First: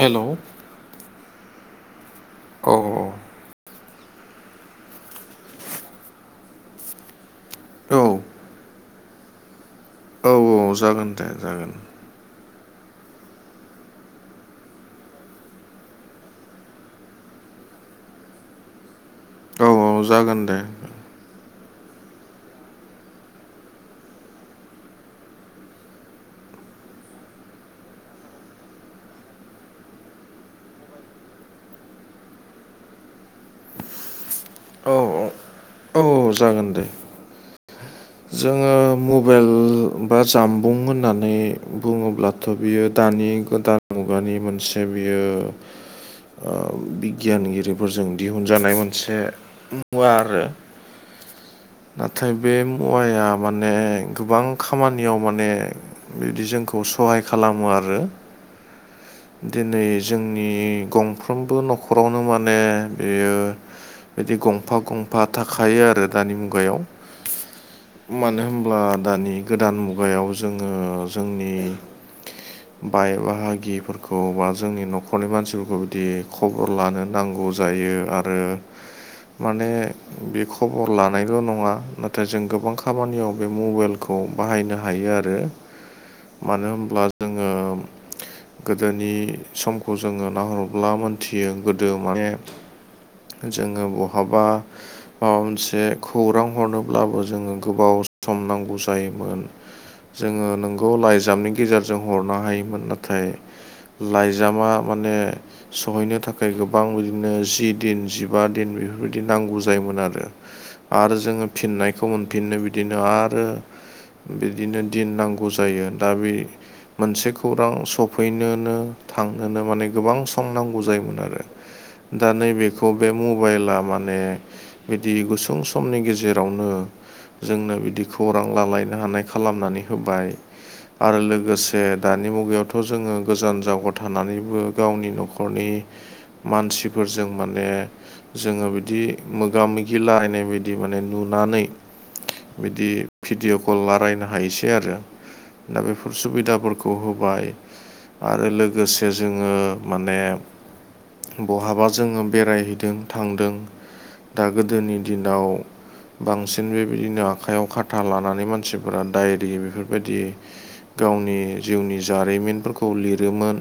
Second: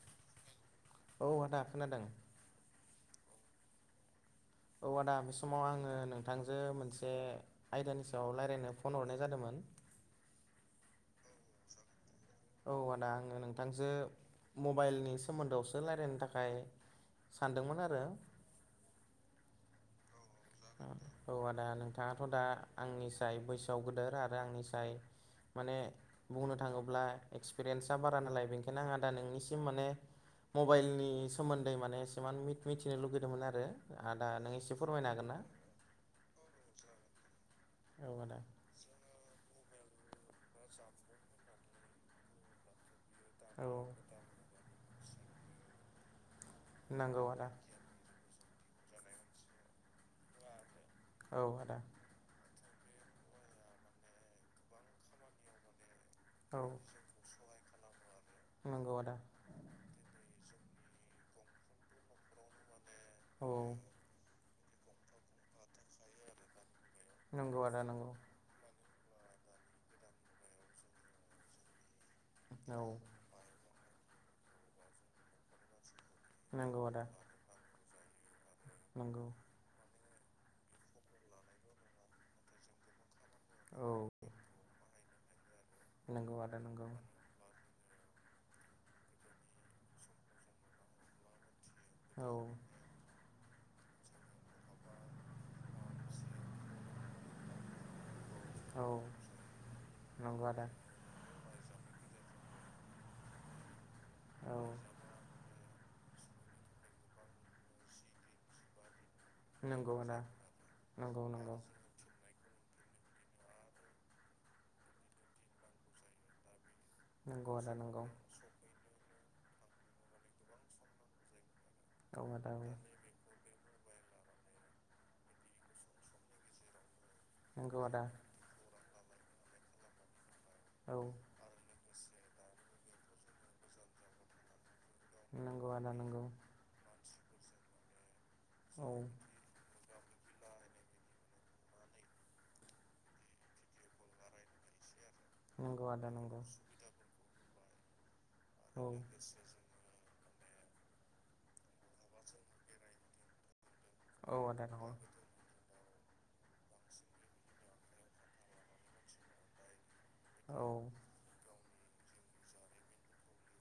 हेल'। औ आदा खोनादों औ औ औ आदा बे समाव आङो नोंथांजो मोनसे औ आयदानि सायाव रायजलायनो फन हरनाय जादोंमोन‌ औ औ जागोन दे जागोन। औ आदा आङो नोंथांजो मबाइलनि सोमोन्दोआवसो रायलायनो थाखाय सानदोंमोन आरो। औ जागोन दे। औ आदा नोंथाङाथ' दा आंनिसाय बैसोआव गोदोर आरो आंनिसाय माने बुंनो थाङोब्ला एक्सपिरियेन्सा बारा नालाय बेनिखायनो आंहा आदा नोंनिसिम माने मबाइलनि सोमोन्दै माने एसेबां मि मिथिनो लुगैदोंमोन आरो आदा नों एसे औ फोरमायनो औ हागोन? ना औ जागोन दे। औ आदा बा जानबुं जोङो मबाइल बा जामबुं होननानै बुङोब्ला- थ' बियो दानि गोदान मुगानि मोनसे बियो ओ मुगानि नंगौ आदा बिगियानगिरिफोरजों दिहुनजानाय मोनसे मुवा आरो औ आदा नाथाय बे मुवाया माने गोबां खामानियाव माने बिदि औ जोंखौ सहाय खालामो आरो नंगौ आदा दिनै जोंनि गंफ्रोमबो न'खरावनो माने बेयो औ बिदि गंफा-गंफा थाखायो आरो दानि मुगायाव नंगौ आदा नंगौ मानो होन- ब्ला दानि गोदान मुगायाव जोङो जोंनि औ बाय बाहागिफोरखौ बा जोंनि न'खरनि मानसिफोरखौ बिदि खबर नंगौ आदा लानो नांगौ जायो आरो नंगौ माने बे खबर लानाय- ल' नङा नाथाय जों गोबां खामानियाव बे औ मबाइलखौ बाहायनो हायो आरो। नंगौ आदा मानो नंगौ होमब्ला जोङो गोदोनि समखौ जोङो नाहरब्ला मिथियो गोदो औ माने जोङो बहाबा माबा मोनसे खौरां हरनोब्लाबो जोङो गोबाव सम नांगौ औ जायोमोन। नंगौ जोङो आदा नोंगौ लाइजामनि गेजेरजों हरनो हायोमोन नाथाय औ लाइजामा माने सहैनो थाखाय गोबां बिदिनो जि दिन जिबा दिन बेफोरबायदि नांगौ नंगौ जायोमोन आदा आरो। आरो नंगौ जोङो नंगौ फिननायखौ मोनफिननो बिदिनो आरो बिदिनो दिन नांगौ जायो दा बे मोनसे नंगौ खौरां आदा नंगौ सफैनोनो थांनोनो माने गोबां सम नांगौ जायोमोन आरो। औ दा आदा औ नैबेखौ बे मबाइला माने बिदि गुसुं समनि गेजेरावनो जोंनो नंगौ आदा बिदि खौरां लालायनो हानाय खालामनानै होबाय। औ आरो लोगोसे दानि मुगायावथ' जोङो गोजान जावगायाव थानानैबो गावनि नंगौ न'खनि आदा नंगौ मानसि फोरजों माने जोङो औ बिदि मोगा-मोगि लायनाय बायदि बिदि माने नुनानै बिदि भिडिअ' कल रायलायनो हायोसै आरो। दा नंगौ आदा बेफोर नंगौ सुबिदाफोरखौ होबाय आरो औ लोगोसे जोङो माने बहाबा जोङो बेरायहैदों थांदों औ दा आदा नंगौ गोदोनि दिनाव बांसिन बेबायदिनो आखायाव खाथा लानानै मानसिफोरा दायरि बेफोरबायदि औ गावनि जिउनि जारिमिनफोरखौ लिरोमोन।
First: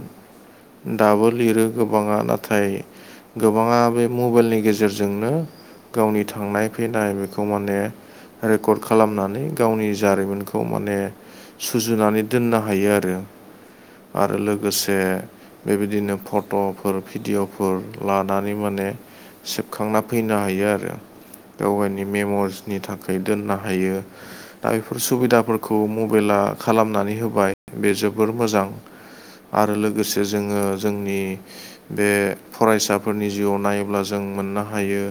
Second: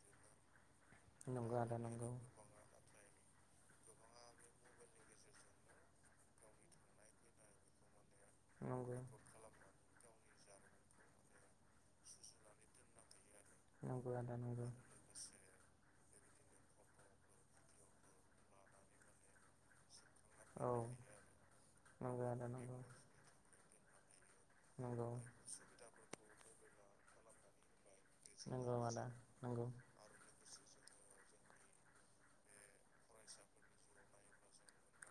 दाबो नंगौ लिरो आदा नंगौ गोबाङा नाथाय नाथाय गोबाङा बे मबाइलनि गेजेरजोंनो गावनि थांनाय फैनाय बेखौ माने रेकर्ड नंगौ खालामनानै गावनि जारिमिनखौ माने सुजुनानै दोननो हायो आरो। नंगौ आदा आरो नंगौ लोगोसे बेबायदिनो फट'फोर भिडिअ'फोर लानानै माने सेबखांना फैनो हायो औ आरो बेवहायनि नंगौ आदा नंगौ मेमरिनि थाखाय। दोननो हायो दा बेफोर नंगौ सुबिदाफोरखौ मबाइला खालामनानै होबाय बे जोबोर मोजां। नंगौ आदा नंगौ आरो लोगोसे जे जोङो जोंनि बे फरायसाफोरनि जिउआव नायोब्ला जों मोननो हायो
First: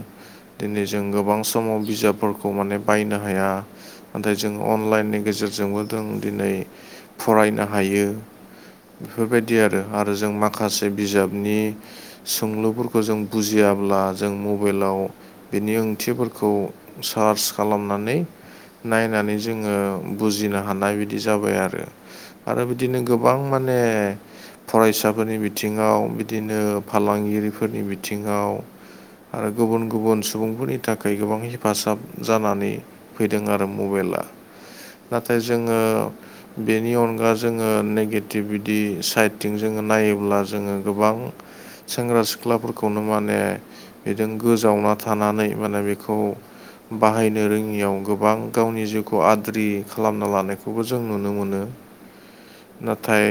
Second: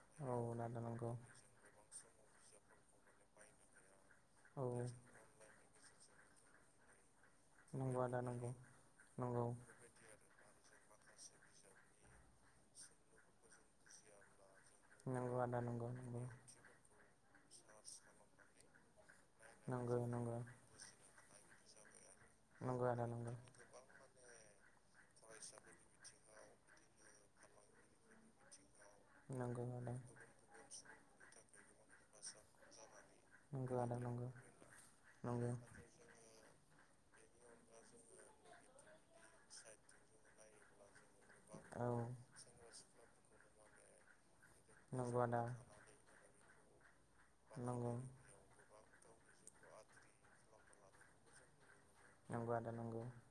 दिनै नायोब्ला जों जोङो गो बां समाव बिजाबफोरखौ माने बायनो हाया नाथाय जों अनलाइननि गेजेरजोंबो जों दिनै फरायनो औ हायो आदा नंगौ औ बेफोरबायदि आरो। आरो जों माखासे बिजाबनि सोंलुफोरखौ जों बुजियाब्ला जों मबाइलाव नंगौ आदा बिनि नंगौ ओंथि नंगौ खौ सोंलुफोरखौ सार्च खालामनानै नायनानै जोङो जों बुजियाब्ला नंगौ बुजिनो हानाय बिदि जाबाय आरो। आरो बिदिनो आदा नंगौ गोबां माने फरायसाफोरनि बिथिङाव बिदिनो फालांगिरिफोरनि बिथिङाव आरो नंगौ गुबुन गुबुन सुबुंफोरनि थाखाय गोबां हेफाजाब जानानै फैदों आरो नंगौ नंगौ आदा मबाइला। नंगौ नाथाय नंगौ जोङो बेनि अनगा जोङो नेगेटिभ बिदि साइडथिं जोङो नायोब्ला जोङो गोबां आदा सेंग्रा सिख्लाफोरखौनो माने बिदि गोजावना नंगौ आदा थानानै नंगौ दा बेखौ नंगौ औ नंगौ बाहायनो आदा नंगौ रोङियाव गोबां जिउखौ गावनि आद्रि जिउ खौ आद्रि खालामना लानायखौबो जों नुनो मोनो। खालामना लानायखौबो जों नुनो मोनो नंगौ आदा नंगौ नाथाय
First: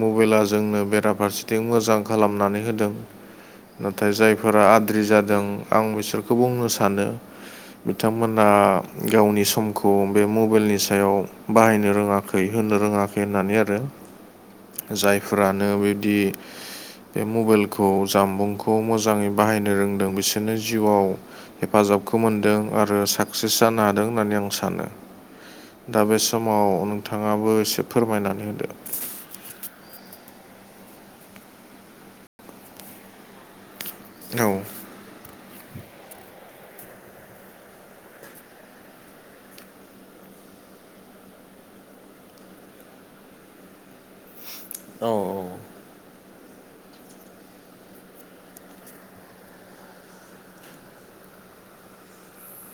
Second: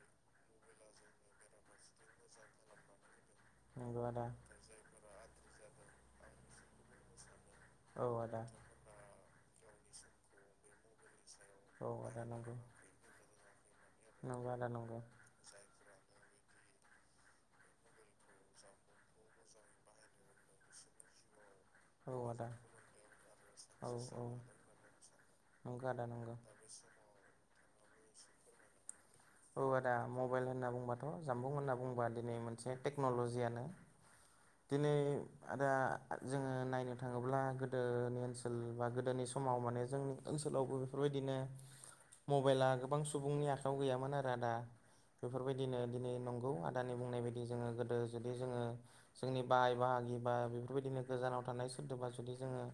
मबाइला जोंनो बेराफारसेथिं मोजां खालामनानै होदों। नंगौ नाथाय आदा जायफोरा आद्रि जादों आं बिसोरखौ बुंनो सानो औ आदा बिथांमोना गावनि समखौ बे मबाइलनि सायाव औ बाहायनो आदा रोङाखै नंगौ होनोब्ला रोङाखै होननानै आरो। नंगौ आदा नंगौ। फोरानो बेबायदि बे मबाइलखौ जामबुंखौ मोजाङै बाहायनो रोंदों बिसोरनो जिउआव औ हेफाजाबखौ आदा मोनदों आरो साक्सेस जानो औ हादों औ होननानै आं सानो। नंगौ दा आदा बे नंगौ समाव नोंथाङाबो एसे फोरमायनानै होदो। औ आदा मबाइल होनना बुंबाथ' जामबुं होनना बुंबा दिनै मोनसे टेक्न'ल'जियानो। औ दिनै आदा जोङो नायनो थाङोब्ला गोदोनि ओनसोल बा गोदोनि समाव माने जोंनि ओनसोलावबो बेफोरबायदिनो मबाइला गोबां सुबुंनि आखाइायाव गैयामोन आरो आदा। औ बेफोरबायदिनो दिनै नंगौ आदानि बुंनाय बायदि जोङो गोदो जुदि जोङो जोंनि बाय बाहागि बा बेफोरबायदिनो गोजानाव थानाय सोदोबा जुदि जोङो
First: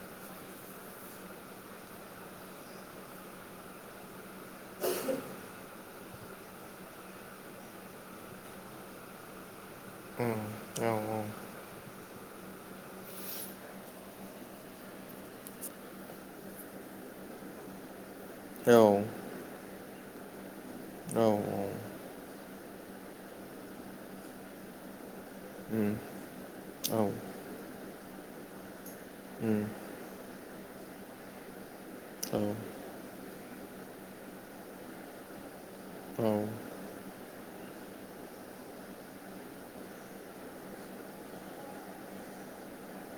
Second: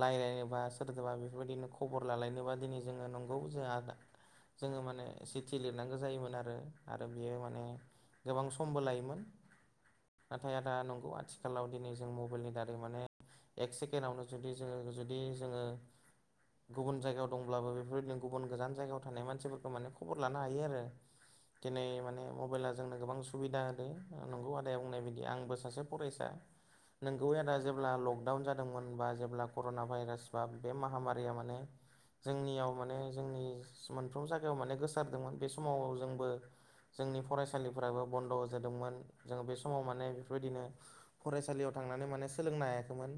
रायज्लायनोबा सोरदबा बेफोरबायदिनो खबर लालायनोबा दिनै जोङो नंगौ जोंहा जोङो माने सिटि लिरनांगौ जायोमोन आरो आरो बियो माने गोबां समबो लायोमोन थाया दा औ आथिखालाव दिनै जों मबाइलनि दारै माने एक सेकेडावनो जुदि जोङो जुदि जोङो गुबुन जायगायाव दंब्लाबो बेफोरजों गुबुन गोजान जायगायाव औ थानाय मानसिफोरखौ माने खबर लानो हायो आरो। औ दिनै माने मबाइला नो गोबां सुबिा होदों। नंगौ आदाया बुंनाय बादि आंबो सासे उम फरायसा औ नोंगौ आदा जेब्ला लकडाउन जादोंमोन बा जेब्ला उम कर'ना भाइरास बा बे माहामारिया माने औ जोंनियाव माने जोंनि मोनफ्रोम जायगायाव माने गोसारदोंमोन बे समाव औ जोंबो जोंनि फरायसालिफोराबो बन्द' जादोंमोन जों बे समाव म म बेफोरबायदिनो फरायसालियाव थांनानै माने सोलोंनो हायाखैमोन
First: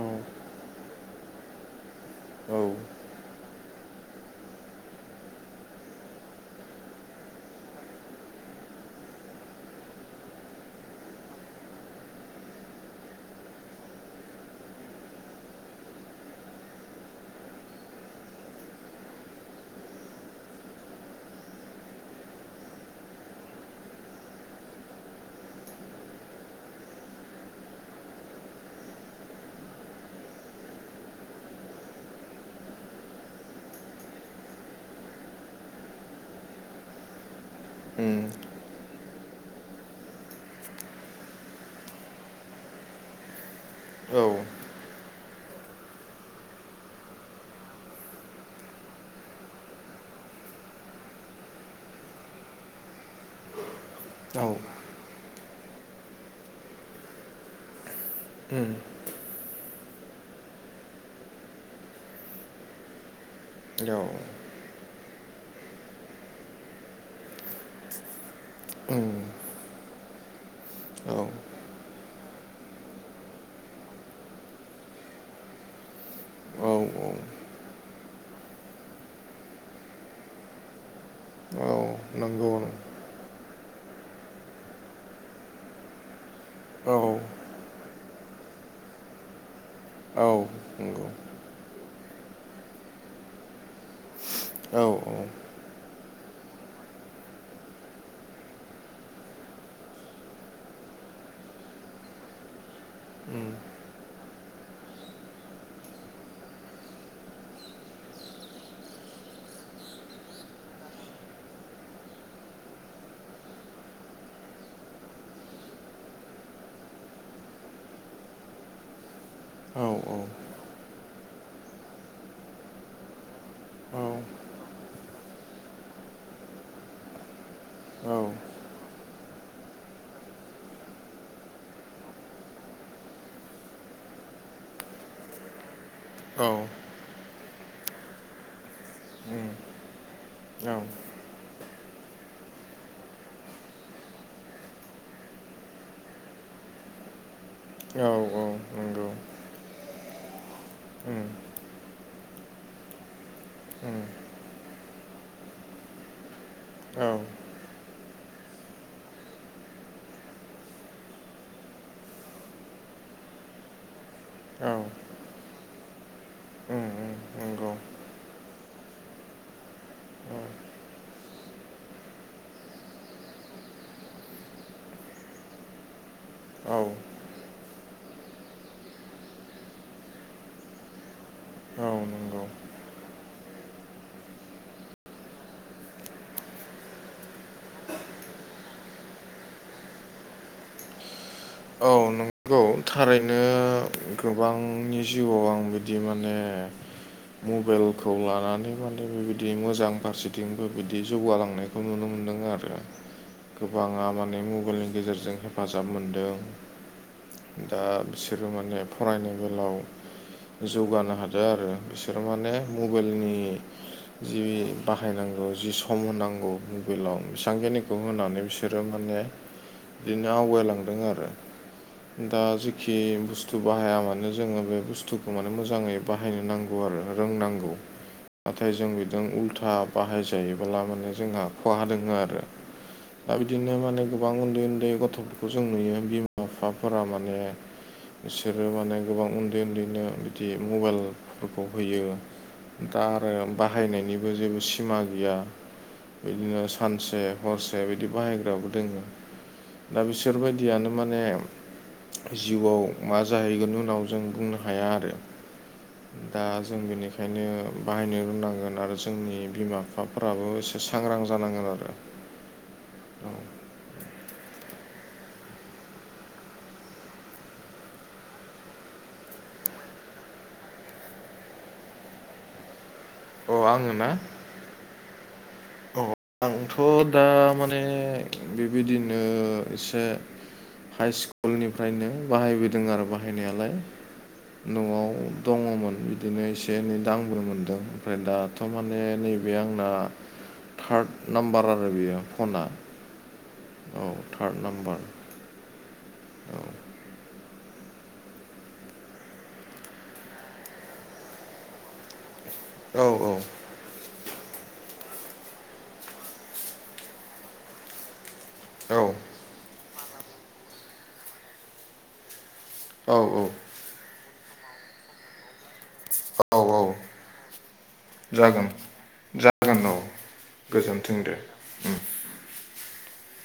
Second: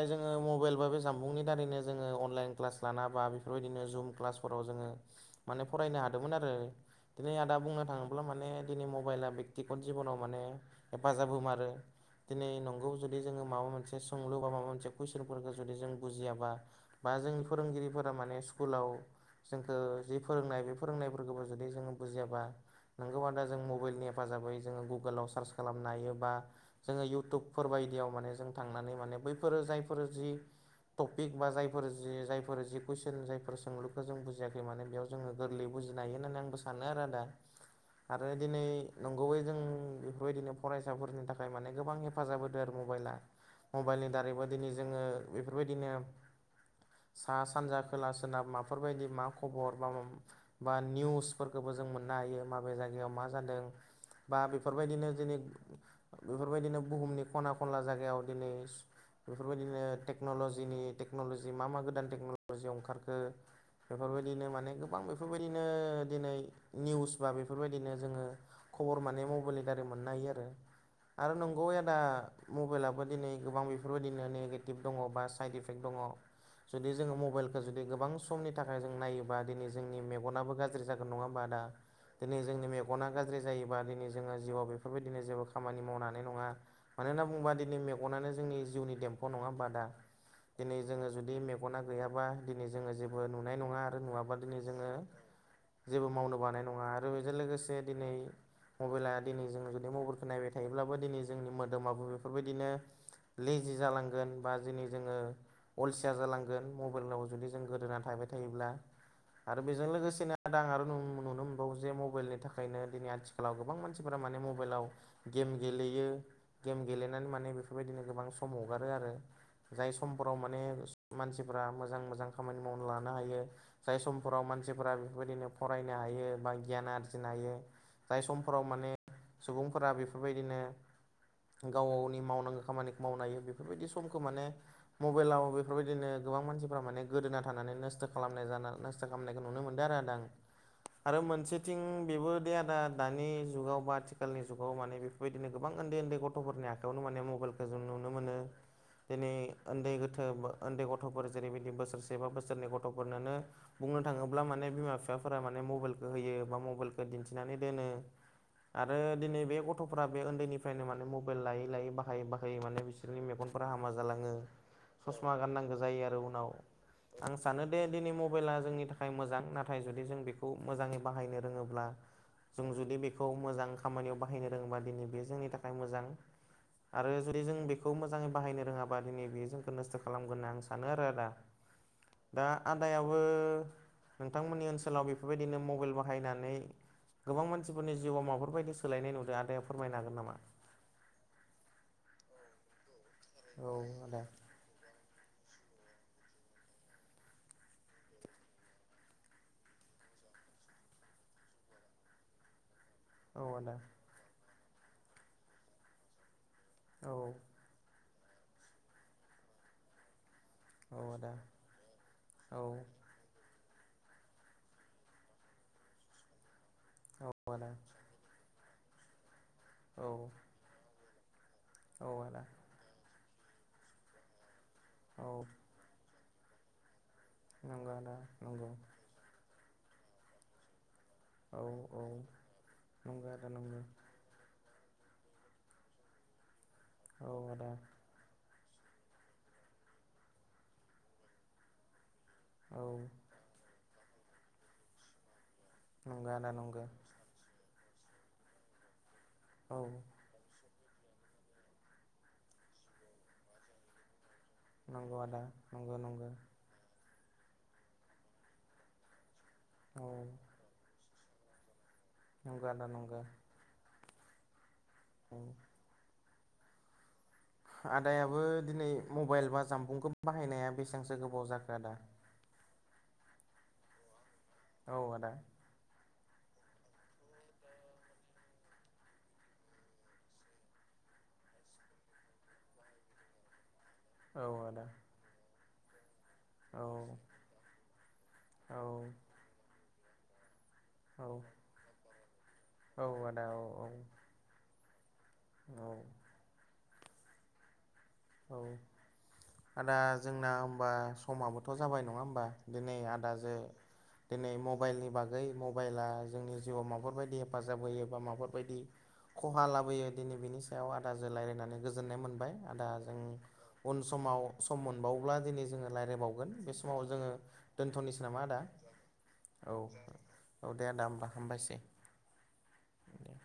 औ जोङो मबाइल बा बे जामबुंनि दारैनो जोङो अनलाइन क्लास लाना बा बेफोरबायदिनो जुम क्लासफोराव जोङो माने फरायनो हादोंमोन आरो दिनै आदा बुंनो थाङोब्ला माने दिनै मबाइला बेक्तिगत जिब'नाव माने हेफाजाब होमारो दिनै नंगौ जुदि जोङो माबा मोनसे सोंलु बा माबा मोनसे कुइसनफोरखौ जुदि जों बुजियाबा बा जोंनि फोरोंगिरिफोरा माने स्कुलाव जोंखौ जि फोरोंनाय बे फोरोंनायफोरखौबो जुदि जों बुजियाबा नंगौबा दा जों मबाइलनि हेफाजाबै जोङो गुगोलाव सार्च खालामनो हायो बा जोङो इयउटुबफोर बायदियाव माने जों थांनानै माने बैफोरो जायफोर जि टपिक बा जायफोर जि जायफोर जि कुइसन जायफोर सोंलुखौ जों बुजियाखै माने बेयाव जोङो गोरलै बुजिनो हायो होन्नानै आंबो सानो आरो आदा उम आरो दिनै नंगौै जों बेफोरबायदिनो फरायसाफोरनि थाखाय माने गोबां हेफाजाब होद आरो मबाइला मबाइलनि औ दारैबो दिनै जोङो बेफोरबायदिनो साहा सानजा खोला सोनाब माफोरबायदि मा खबर बा बा निउसफोरखौबो जों मोननो हायो माबे जायगायाव मा जादों बा औ बेफोरबायदिनो दिनै बेफोरबायदिनो बुहुमनि खना खनला जायगायाव दिनै उम बेफोरबायदिनो टेक्न'लजिनि टेक्न'लजि मा मा गोदान टेक्न'लजि ओंखारखो औ बेफोरबायदिनो माने गोबां बेफोरबायदिनो दिनै निउस बा बेफोरबायदिनो जोङो खबर उम माने मबाइलनि दारै मोननो हायो आरो औ आरो नंगौ आदा मबाइलाबो दिनै गोबां बेफोरबायदिनो नेगेटिभ दङ बा साइद इफेक्ट दङ औ जुदि औ जोङो मबाइलखौ जुदि गोबां समनि थाखाय जों नायोबा दिनै जोंनि मेगनाबो गाज्रि जागोन नङा होमबा दा औ दिनै नंगौ जोंनि मेगना गाज्रि जायोबा दिनै जोङो जिउआव बेफोरबायदिनो जेबो खामानि मावनानै नङा मानो औ होनना बुङोबा दिनै मेगनानो जोंनि जिउनि दम्फौ नङा बादा औ दिनै नंगौ जोङो जुदि मेगना गैयाबा दिनै जोङो जेबो नुनाय नङा आरो नुवाबा दिनै औ जोङो जेबो मावनो बानाय नङा आरो बेजों लोगोसे दिनै मबाइला दिनै जों जुदि मबाइल खोननायबाय थायोब्लाबो दिनै जोंनि मोदोमाबो बेफोरबायदिनो लेजि जालांगोन बा दिनै जोङो अलसिया जालांगोन मबाइलनाव जुदि जों गोदोनानै थाबाय थायोब्ला आरो बेजों लोगोसेनो दां आरो नुनो मोनबावो जे मबाइलनि थाखायनो दिनै आथिखाल आथिखालाव गोबां मानसिफोरा माने मबाइलाव गेम गेलेयो गेम गेलेनानै माने बेफोरबायदिनो गोबां सम हगारो आरो औ जाय समफोराव माने मानसिफ्रा मोजां मोजां खामानि मावना लानो हायो जाय उम समफोराव मानसिफोरा बेफोरबायदिनो फरायनो हायो बा गियान आरजिनो हायो औ जाय समफोराव माने सुबुंफोरा बेफोरबायदिनो गाव गावनि मावनांगौ खामानिखौ मावनो हायो बेफोरबायदि समखौ माने मबाइलाव बेफोरबायदिनो गोबां औ मानसिफ्रा माने गोदोना थानानै नस्थ' खालामनाय जाना नस्थ' खालामनायखौ नुनो मोनदों आरो आद आं आरो मोनसेथिं बेबो दे आदा दानि जुगाव बा आथिखालनि जुगाव माने बे बेबायदिनो गोबां उन्दै उन्दै गथ'फोरनि आखायावनो माने मबाइलखौ जों नुनो मोनो औ नंगौ दिनै उन्दै गोथो उन्दै उम गथ'फोर जेरैबायदि बोसोरसे बा बोसोरनै गथ'फोरनानो बुंनो थाङोब्ला ब्ला माने बिमा बिफाफोरा माने मबाइलखौ होयो बा औ मबाइलखौ दिन्थिनानै दोनो आरो दिनै बे गथ' गथ'फोरा बे उन्दैनिफ्रायनो माने मबाइल लायै लायै बाहायै बाहायै माने बिसोरनि मेगनफोरा हामा जालाङो ससमा गाननांगौ जायो आरो उनाव उम आं सानो नंगौ दि दिनै मबाइला जोंनि थाखाय मोजां नाथाय जुदि जों बेखौ मोजाङै बाहायनो रोङोब्ला जों जुदि बेखौ मोजां खामानियाव बाहायनो [unintelligible] दिनै बे जोंनि थाखाय मोजां औ आरो जुदि जों बे खौ मोजाङै बाहायनो रोङाबा दिनै बेयो जोंखौ नस्थ' खालामगोन होनना आं सानो आरो आदा औ नंगौ दा आदायाबो नोंथांमोननि ओनसोलाव बेफोरबायदिनो मबाइल बाहायनानै गोबां मानसिफोरनि जिउआव माबाफोरबायदि सोलायनाय नुदों आदाया फोरमायनो हागोन नामा औ नंगौ थारैनो औ आदा गोबांनि जिउआव आं बिदि माने मबाइलखौ लानानै माने बेबायदि मोजां फारसेथिंबो बिदि जौगालांनाय खौ नुनो मोनदों आरो औ आदा गोबाङा माने मबाइलनि गेजेरजों हेफाजाब मोनदों औ दा बिसोरो माने फरायनाय बेलायाव औ जौगानो आदा हादों आरो बिसोर माने औ मबाइलनि जि बाहायनांगौ जि सम होनांगौ मबाइलाव औ आदा बेसेबांखिनिखौ होनानै बिसोरो माने औ बिदिनो आवगायलांदों आरो औ दा आदा जेखि बुस्थु बाहाया मानो जोङो बे औ बुस्थुखौ माने मोजाङै बाहायनो नांगौ आरो रोंनांगौ नंगौ आदा नंगौ नाथाय जों बिजों उल्था बाहाय जायोब्ला माने जोंहा औ खहा औ दङ आरो नंगौ दा आदा बिदिनो नंगौ माने गोबां उन्दै उन्दै गथ'फोरखौ जों नुयो बिमा बिफाफोरा औ माने आदा बिसोरो माने गोबां उन्दै उन्दैनो बिदि मबाइलफोरखौ होयो औ दा आरो बाहायनायनिबो जेबो सिमा गैया नंगौ आदा बिदिनो नंगौ सानसे हरसाया बिदि बाहायग्राबो दोङ औ दा बिसोरबायदियानो माने जिउआव मा जाहैगोन उनाव जों बुंनो होन हाया आरो नंगौ आदा नंगौ नंगौ दा जों बेनिखायनो बाहायनो रोंनांगोन आरो जोंनि बिमा औ बिफाफोराबो एसे एसे सांग्रां जानांगोन आरो नंगो आदा नंगो औ [inaudible] आदायाबो दिनै मबाइल बा जामफुंखौ बाहायनाया बेसेबांसो गोबाव जाखो आदा अ आङो ना औ आदा औ आंथ' दा माने बेबायदिनो एसे हाइ स्कुलनिफ्रायनो बाहायबोदों आरो बाहायनायालाय औ आदा न'आव दङमोन बिदि बिदिनो एसे औ एनै दांबो्र मोनदों ओमफ्राय दाथ' औ माने नैबे आंना थार्द औ नाम्बार आरो बेयो फना औ थार्द नाम्बार औ औ [inaudible] औ आदा जोंना होमबा समाबोथ' जाबाय नङा होनबा? दिनै औ आदा औ जे दिनै मबाइलनि बागै मबाइला जोंनि जिउआव माबफोरबायदि हेफाजाब होयो बा माबा बायदि औ खहा लाबोयो दिनै बिनि सायाव आदाजों रायज्लायनानै गोजोननाय मोनबाय आदा। औ उन समाव सम मोनबावोब्ला दिनि जोङो राय्लायबावगोन औ बे औ समाव जोङो दोन्थ'नोसै नामा आदा जागोन औ औ दे आदा होमबा हामबायसै उम दे